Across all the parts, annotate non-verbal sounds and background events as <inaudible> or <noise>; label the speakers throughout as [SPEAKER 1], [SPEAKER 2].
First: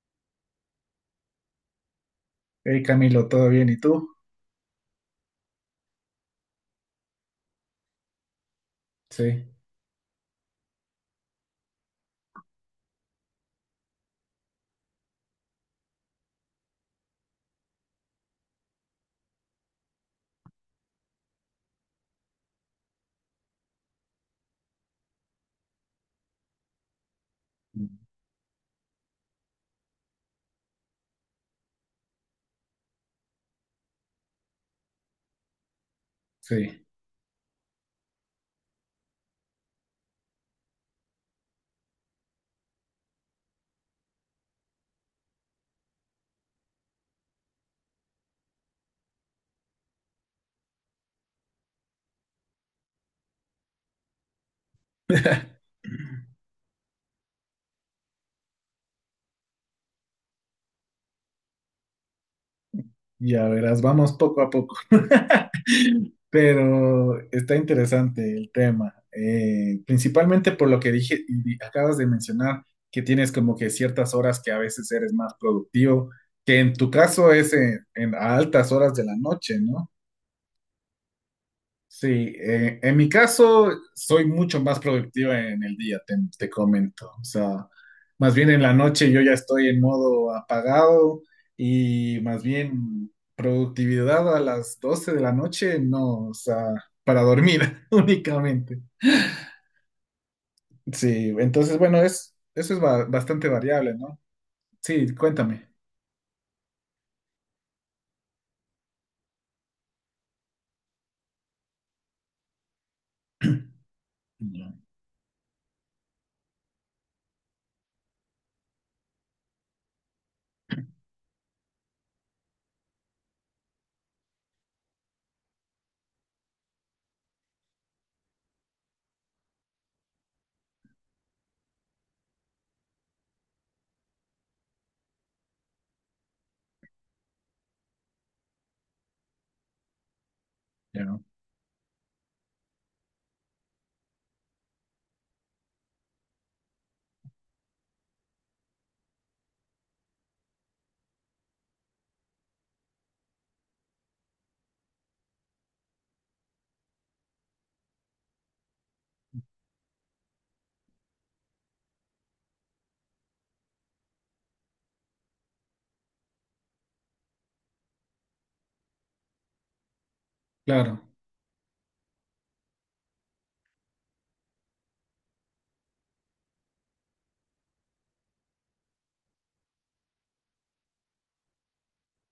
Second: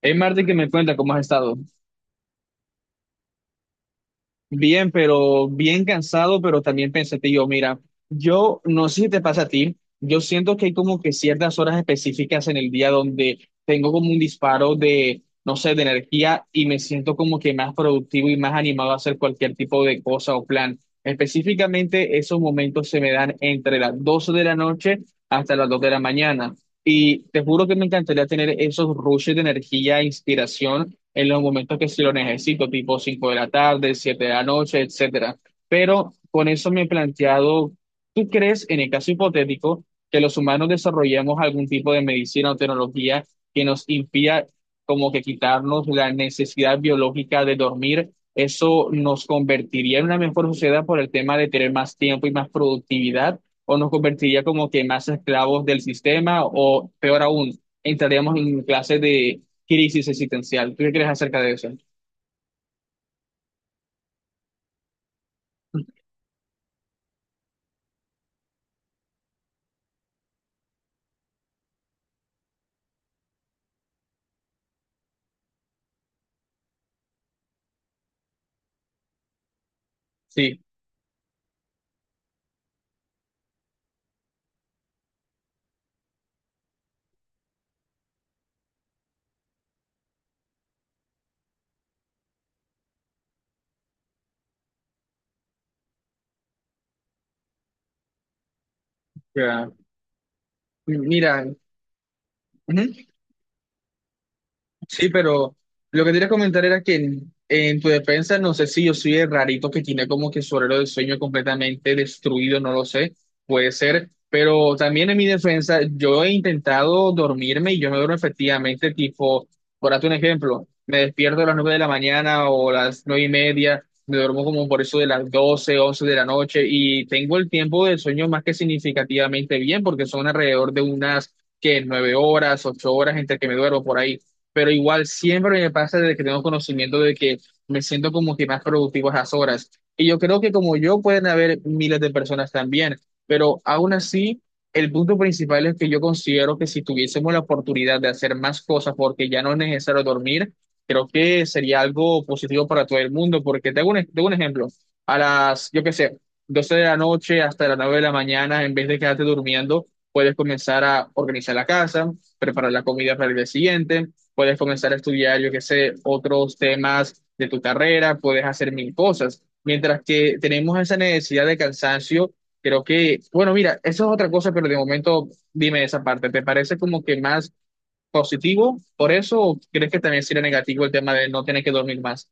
[SPEAKER 1] Hey Martín, que me cuenta cómo has estado.
[SPEAKER 2] Hey Camilo, ¿todo bien? ¿Y tú?
[SPEAKER 1] Bien, pero bien cansado, pero también pensativo. Mira, yo no sé si te pasa
[SPEAKER 2] Sí.
[SPEAKER 1] a ti, yo siento que hay como que ciertas horas específicas en el día donde tengo como un disparo de, no sé, de energía y me siento como que más productivo y más animado a hacer cualquier tipo de cosa o plan. Específicamente, esos momentos se me dan entre las 12 de la noche hasta las 2 de la mañana. Y te juro que me encantaría tener esos rushes de energía e inspiración en los momentos que sí lo necesito, tipo 5 de la tarde, 7 de la noche, etcétera. Pero con eso me
[SPEAKER 2] Sí.
[SPEAKER 1] he planteado, ¿tú crees en el caso hipotético que los humanos desarrollemos algún tipo de medicina o tecnología que nos impida como que quitarnos la necesidad biológica de dormir? ¿Eso nos convertiría en una mejor sociedad por el tema de tener más tiempo y más productividad? ¿O nos convertiría como que más esclavos
[SPEAKER 2] <laughs>
[SPEAKER 1] del sistema? O peor aún, entraríamos en clases de crisis existencial. ¿Tú qué crees acerca de eso?
[SPEAKER 2] Ya verás, vamos poco a poco. <laughs> Pero está interesante el tema, principalmente por lo que dije acabas de mencionar, que tienes como que ciertas horas que a veces eres más productivo, que en tu caso es a altas horas de la noche, ¿no?
[SPEAKER 1] Sí,
[SPEAKER 2] Sí, en mi caso soy mucho más productivo en el día, te comento. O sea, más bien en la noche yo ya estoy en modo apagado y más bien productividad a las 12 de la noche, no, o sea, para dormir <laughs> únicamente.
[SPEAKER 1] ya.
[SPEAKER 2] Sí,
[SPEAKER 1] Mira,
[SPEAKER 2] entonces bueno, eso es
[SPEAKER 1] ujú.
[SPEAKER 2] bastante variable, ¿no?
[SPEAKER 1] Sí,
[SPEAKER 2] Sí,
[SPEAKER 1] pero
[SPEAKER 2] cuéntame.
[SPEAKER 1] lo que quería comentar era que en tu defensa, no sé si yo soy el rarito que tiene como que su horario de sueño completamente destruido, no lo sé, puede ser,
[SPEAKER 2] Ya,
[SPEAKER 1] pero también en mi defensa, yo he intentado dormirme y yo me duermo efectivamente, tipo, por darte un ejemplo, me despierto a las 9 de la mañana o las 9 y media, me duermo como por eso de las doce, once de la noche y tengo el tiempo de sueño más que significativamente bien porque son alrededor de unas, que 9 horas, 8 horas entre que me duermo por ahí pero igual siempre me pasa de que tengo conocimiento de que me siento como que más productivo a esas horas. Y yo creo que como yo
[SPEAKER 2] ya,
[SPEAKER 1] pueden haber miles de personas también, pero aún así, el punto principal es que yo considero que si tuviésemos la oportunidad de hacer más cosas porque ya no es necesario dormir, creo que sería algo positivo para todo el mundo, porque te hago un ejemplo, a las, yo qué sé, 12 de la noche hasta las 9 de la mañana, en vez de quedarte durmiendo, puedes comenzar a organizar la casa, preparar la comida para el día siguiente puedes comenzar a estudiar, yo qué sé, otros temas de tu carrera, puedes hacer mil cosas. Mientras que tenemos esa
[SPEAKER 2] claro.
[SPEAKER 1] necesidad de cansancio, creo que, bueno, mira, eso es otra cosa, pero de momento dime esa parte, ¿te parece como que más positivo por eso o crees que también sería negativo el tema de no tener que dormir más?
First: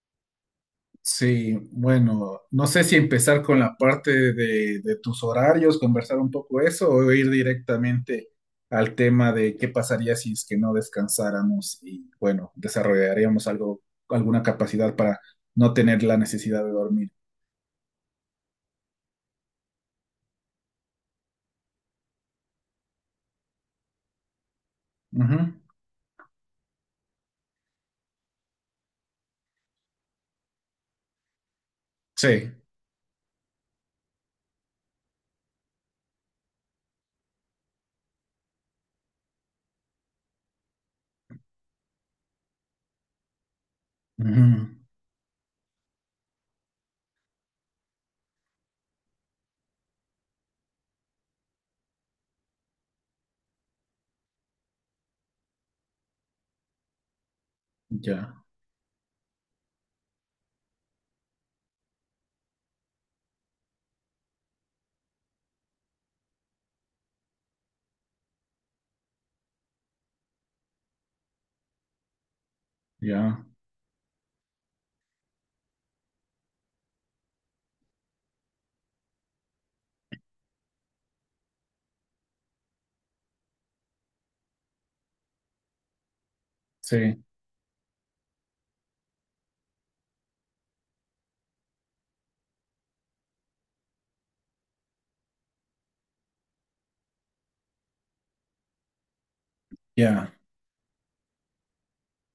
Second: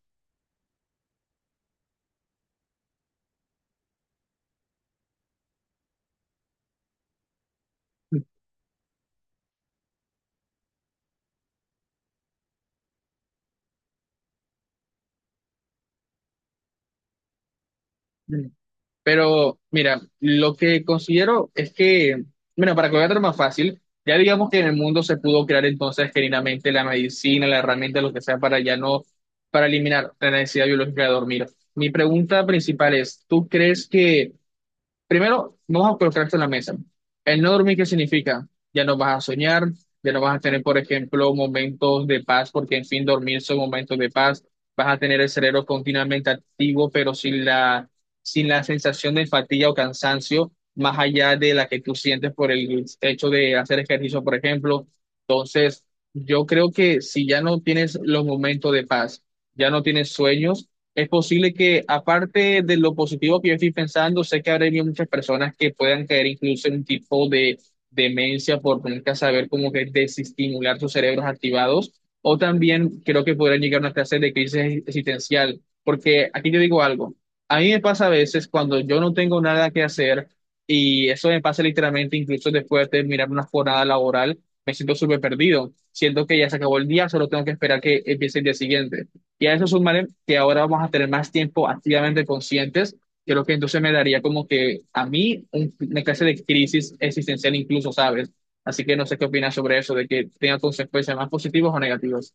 [SPEAKER 2] Sí, bueno, no sé si empezar con la parte de tus horarios, conversar un poco eso, o ir directamente
[SPEAKER 1] <laughs>
[SPEAKER 2] al tema de qué pasaría si es que no descansáramos y, bueno, desarrollaríamos algo, alguna capacidad para no tener la necesidad de dormir.
[SPEAKER 1] Pero mira, lo que considero es que, bueno, para que lo veas más fácil, ya digamos que en el mundo se
[SPEAKER 2] Ujú.
[SPEAKER 1] pudo crear entonces genuinamente la medicina, la herramienta, lo que sea, para ya no, para eliminar la necesidad biológica de dormir. Mi pregunta
[SPEAKER 2] Sí.
[SPEAKER 1] principal es, ¿tú crees que Primero, vamos a colocarte en la mesa. El no dormir, ¿qué significa? Ya no vas a soñar, ya no vas a tener, por ejemplo, momentos de paz, porque en fin, dormir son momentos de paz.
[SPEAKER 2] Ujú.
[SPEAKER 1] Vas a tener el cerebro continuamente activo, pero sin la sensación de fatiga o cansancio, más allá de la que tú sientes por el hecho de hacer ejercicio, por ejemplo. Entonces, yo creo que si ya no tienes los
[SPEAKER 2] Ya,
[SPEAKER 1] momentos de paz, ya no tienes sueños, es posible que, aparte de lo positivo que yo estoy pensando, sé que habrá habido muchas personas que puedan caer incluso en un tipo de demencia por nunca saber cómo que desestimular sus cerebros activados, o también creo que
[SPEAKER 2] ya,
[SPEAKER 1] podrán llegar a una clase de crisis existencial, porque aquí te digo algo, a mí me pasa a veces cuando yo no tengo nada que hacer, y eso me pasa literalmente incluso después de terminar una jornada laboral, me siento súper perdido, siento que ya se acabó el día,
[SPEAKER 2] sí,
[SPEAKER 1] solo tengo que esperar que empiece el día siguiente. Y a eso sumaré que ahora vamos a tener más tiempo activamente conscientes. Creo que entonces me daría como que a mí una clase de crisis existencial incluso, ¿sabes? Así que no sé qué opinas sobre eso, de que
[SPEAKER 2] ya.
[SPEAKER 1] tenga consecuencias más positivas o negativas.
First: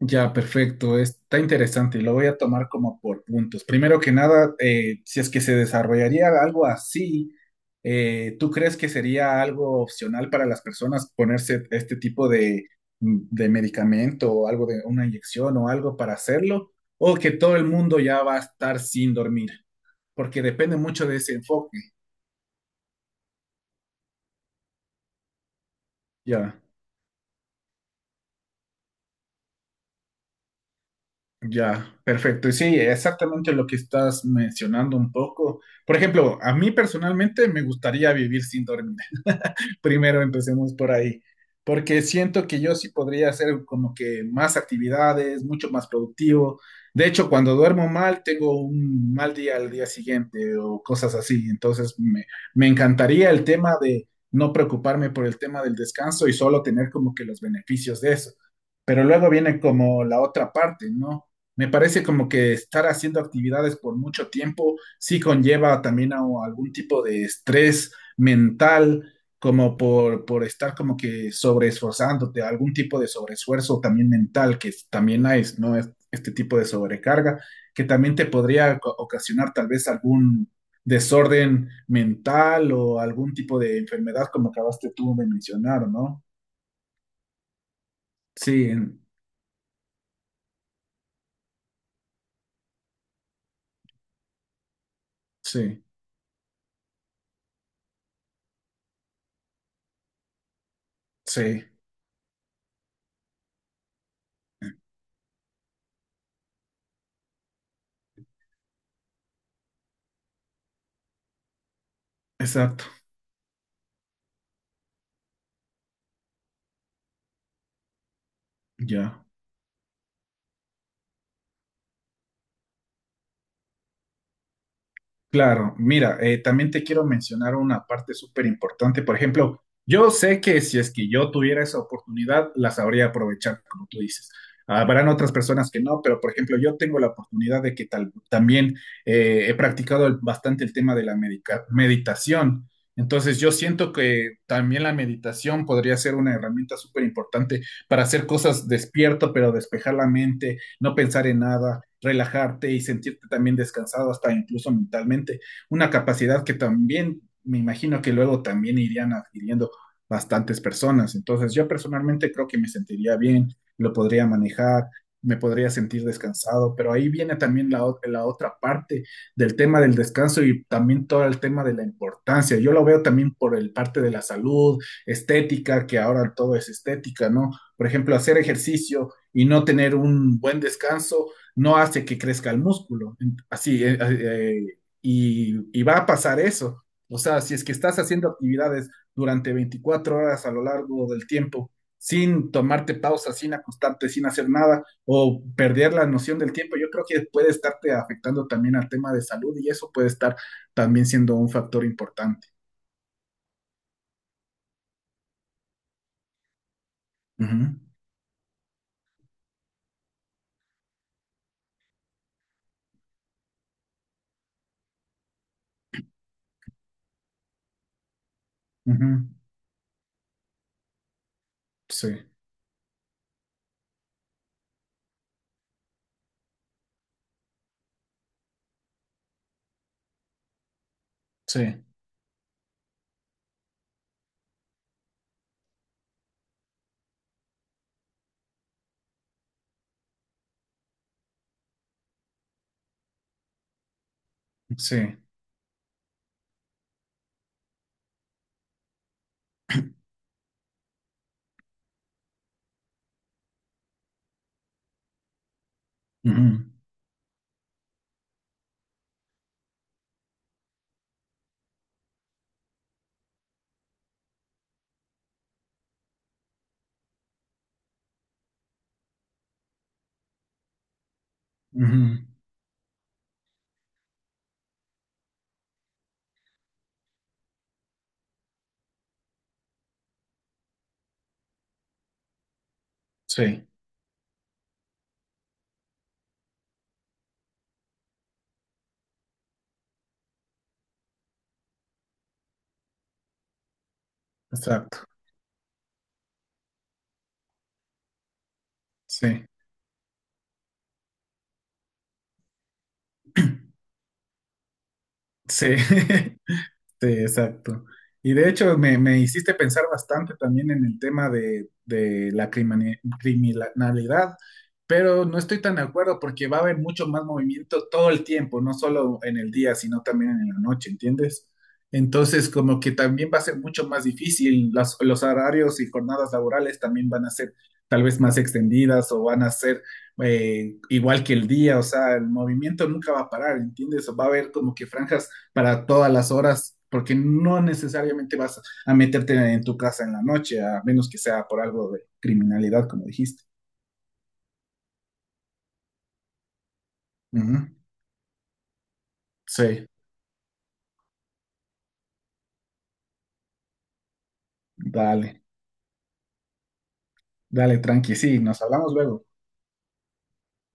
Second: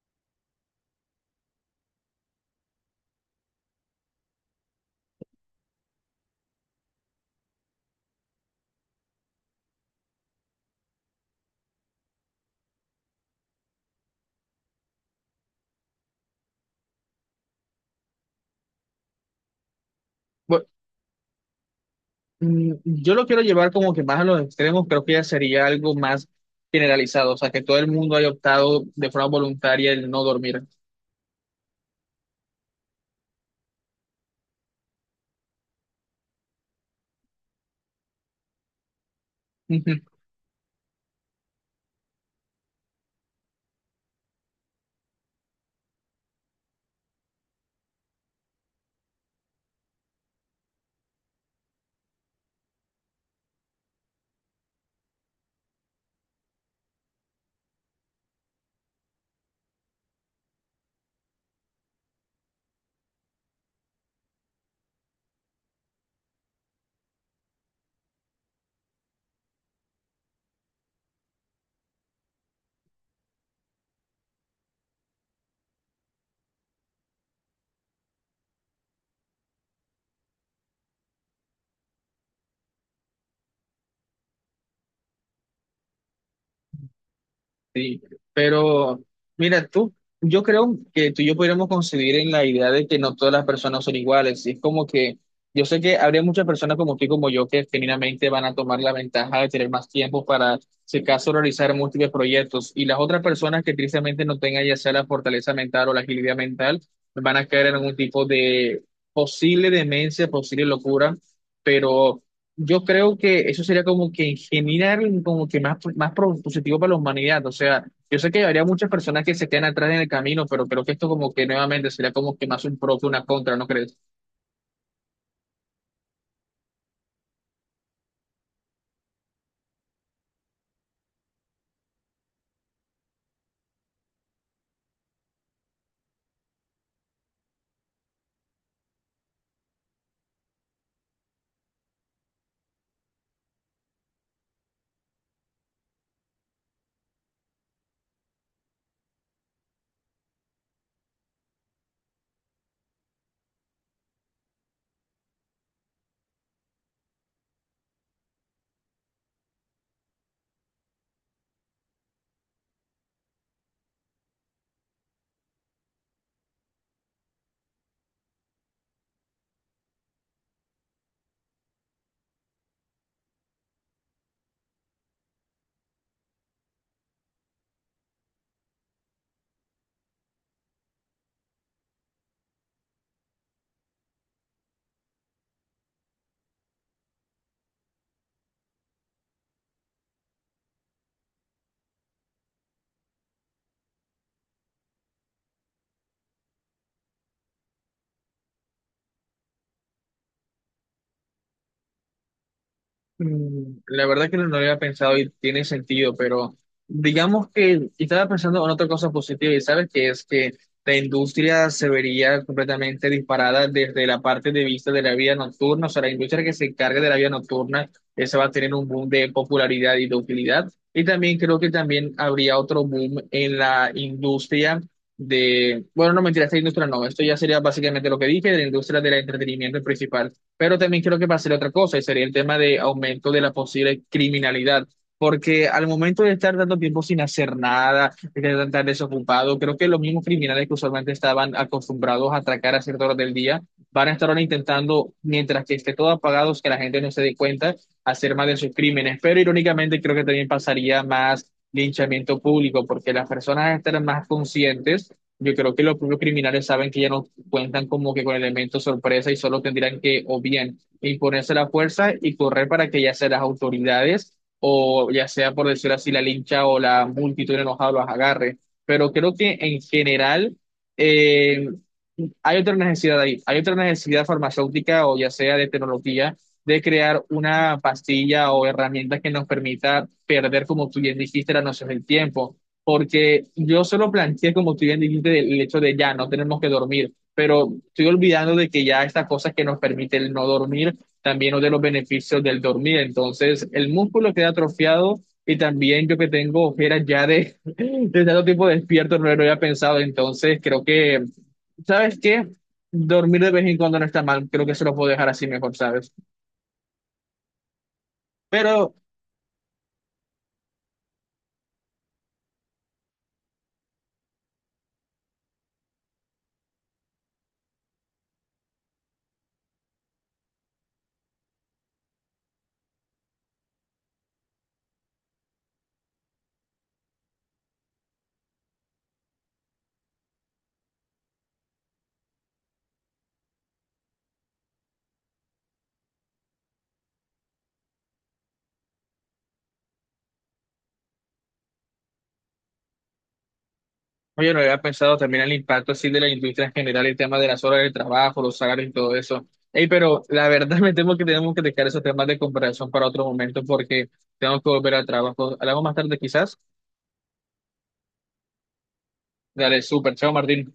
[SPEAKER 2] Ya, perfecto. Está interesante. Y lo voy a tomar como por puntos. Primero que nada, si es que se desarrollaría algo así, ¿tú crees que sería algo opcional para las personas ponerse este tipo de medicamento o algo de una inyección o algo para hacerlo? ¿O que todo el mundo ya va a estar sin dormir? Porque
[SPEAKER 1] Bueno,
[SPEAKER 2] depende mucho de ese enfoque.
[SPEAKER 1] yo lo quiero llevar como que más a los extremos, creo que ya sería algo más
[SPEAKER 2] Ya.
[SPEAKER 1] generalizado, o sea, que todo el mundo haya optado de forma voluntaria el no dormir.
[SPEAKER 2] Ya, perfecto. Y sí, exactamente lo que estás mencionando un poco. Por ejemplo, a mí personalmente me gustaría vivir sin dormir. <laughs>
[SPEAKER 1] <laughs>
[SPEAKER 2] Primero empecemos por ahí, porque siento que yo sí podría hacer como que más actividades, mucho más productivo. De hecho, cuando duermo mal, tengo un mal día al día siguiente o cosas así. Entonces, me encantaría el tema de no preocuparme por el tema del descanso y solo tener como que los beneficios de eso. Pero luego viene como la otra parte, ¿no? Me parece como que estar haciendo actividades por mucho tiempo sí conlleva también a algún tipo de estrés mental como por estar como que sobreesforzándote, algún tipo de sobreesfuerzo también mental, también hay, ¿no? Este tipo de sobrecarga, que también te podría ocasionar tal vez algún desorden mental o algún tipo de enfermedad, como acabaste tú de mencionar, ¿no?
[SPEAKER 1] Sí,
[SPEAKER 2] Sí,
[SPEAKER 1] pero mira tú, yo creo que tú y yo podríamos coincidir en la idea de que no todas las personas son iguales. Y es como que yo sé
[SPEAKER 2] sí,
[SPEAKER 1] que habría muchas personas como tú y como yo que genuinamente van a tomar la ventaja de tener más tiempo para, si acaso,
[SPEAKER 2] sí,
[SPEAKER 1] realizar múltiples proyectos. Y las otras personas que tristemente no tengan ya sea la fortaleza mental o la agilidad mental, van a caer en algún tipo de posible demencia, posible locura. Pero yo
[SPEAKER 2] exacto,
[SPEAKER 1] creo que eso sería como que en general, como que positivo para la humanidad. O sea, yo sé que habría muchas personas
[SPEAKER 2] ya.
[SPEAKER 1] que se quedan atrás en el camino, pero creo que esto como que nuevamente sería como que más un pro que una contra, ¿no crees?
[SPEAKER 2] Claro, mira, también te quiero mencionar una parte súper importante. Por ejemplo, yo sé que si es que yo tuviera esa oportunidad, la sabría aprovechar, como tú dices. Habrán otras personas que no, pero por ejemplo, yo tengo la oportunidad de que tal, también he practicado bastante el tema de la meditación. Entonces, yo siento que también la meditación podría ser una herramienta súper importante para hacer cosas despierto, pero despejar la mente no pensar en nada, relajarte y sentirte también descansado hasta incluso mentalmente. Una capacidad que también me imagino que luego también irían adquiriendo bastantes personas. Entonces yo personalmente creo que me sentiría bien, lo podría manejar, me podría sentir descansado, pero ahí viene también la otra parte del tema del descanso y también todo el tema de la importancia. Yo lo veo también por el parte de la salud, estética, que ahora todo es estética, ¿no? Por ejemplo, hacer ejercicio y no tener un buen descanso no hace que crezca el músculo. Así, y va a pasar eso. O sea, si es que estás haciendo actividades durante 24 horas a lo largo del tiempo, sin tomarte pausa, sin acostarte, sin hacer nada, o perder la noción del tiempo, yo creo que puede estarte afectando también al tema de salud y eso puede estar también siendo un factor importante.
[SPEAKER 1] La verdad que no no lo había pensado y tiene sentido, pero digamos
[SPEAKER 2] Ujú.
[SPEAKER 1] que y estaba pensando en otra cosa positiva y sabes que es que la industria se vería completamente disparada desde la parte de vista de la vida nocturna, o sea, la industria que se encargue de la vida nocturna, esa va a tener un boom
[SPEAKER 2] Ujú.
[SPEAKER 1] de popularidad y de utilidad. Y también creo que
[SPEAKER 2] Sí,
[SPEAKER 1] también habría otro boom en la industria de, bueno, no mentira, esta industria no, esto ya sería básicamente lo que dije, de la industria del entretenimiento principal pero también creo que pasaría otra
[SPEAKER 2] sí,
[SPEAKER 1] cosa, y sería el tema de aumento de la posible criminalidad. Porque al momento de estar tanto tiempo sin hacer nada, de estar tan desocupado, creo que los mismos criminales que usualmente estaban acostumbrados a atracar a cierta hora del día, van a estar ahora intentando,
[SPEAKER 2] sí.
[SPEAKER 1] mientras que esté todo apagado, que la gente no se dé cuenta, hacer más de sus crímenes. Pero irónicamente creo que también pasaría más linchamiento público, porque las personas estarán más conscientes. Yo creo que los propios
[SPEAKER 2] Ujú.
[SPEAKER 1] criminales saben que ya no cuentan como que con elementos sorpresa y solo tendrían que o bien imponerse la fuerza y correr para que ya sea las autoridades o ya sea por decir así la lincha o la multitud enojada los agarre. Pero creo que en general eh,
[SPEAKER 2] Ujú.
[SPEAKER 1] hay otra necesidad ahí, hay otra necesidad farmacéutica o ya sea de tecnología de crear una pastilla o herramienta que nos permita perder, como tú bien dijiste, la noción del tiempo porque
[SPEAKER 2] Sí,
[SPEAKER 1] yo solo planteé, como tú bien dijiste, el hecho de ya no tenemos que dormir, pero estoy olvidando de que ya estas cosas que nos permite el no dormir, también uno de los beneficios del dormir. Entonces, el músculo queda
[SPEAKER 2] exacto.
[SPEAKER 1] atrofiado y también yo que tengo ojeras ya de, <laughs> de tanto tiempo despierto, no lo
[SPEAKER 2] Sí,
[SPEAKER 1] había pensado. Entonces, creo que, ¿sabes qué? Dormir de vez en cuando no está mal, creo que se lo puedo dejar así
[SPEAKER 2] sí.
[SPEAKER 1] mejor, ¿sabes?
[SPEAKER 2] <laughs> Sí, exacto. Y de hecho
[SPEAKER 1] Pero
[SPEAKER 2] me hiciste pensar bastante también en el tema de la criminalidad, pero no estoy tan de acuerdo porque va a haber mucho más movimiento todo el tiempo, no solo en el día, sino también en la noche, ¿entiendes? Entonces, como que también va a ser mucho más difícil, los horarios y jornadas laborales también van a ser tal vez más extendidas o van a ser igual que el día, o sea, el movimiento nunca va a parar, ¿entiendes? Va a haber como que franjas para todas las horas, porque no necesariamente vas a meterte en tu casa en la noche, a menos que sea por algo de criminalidad, como dijiste.
[SPEAKER 1] oye, no había pensado también el impacto así de la industria en general, el tema de
[SPEAKER 2] Ujú.
[SPEAKER 1] las horas de trabajo, los salarios y todo eso. Ey,
[SPEAKER 2] Sí,
[SPEAKER 1] pero la <laughs> verdad me temo que tenemos que dejar esos temas de comparación para otro momento porque tengo que volver al
[SPEAKER 2] dale,
[SPEAKER 1] trabajo. Hablamos más tarde quizás.
[SPEAKER 2] dale, tranqui, sí, nos hablamos luego.
[SPEAKER 1] Dale, súper. Chao, Martín.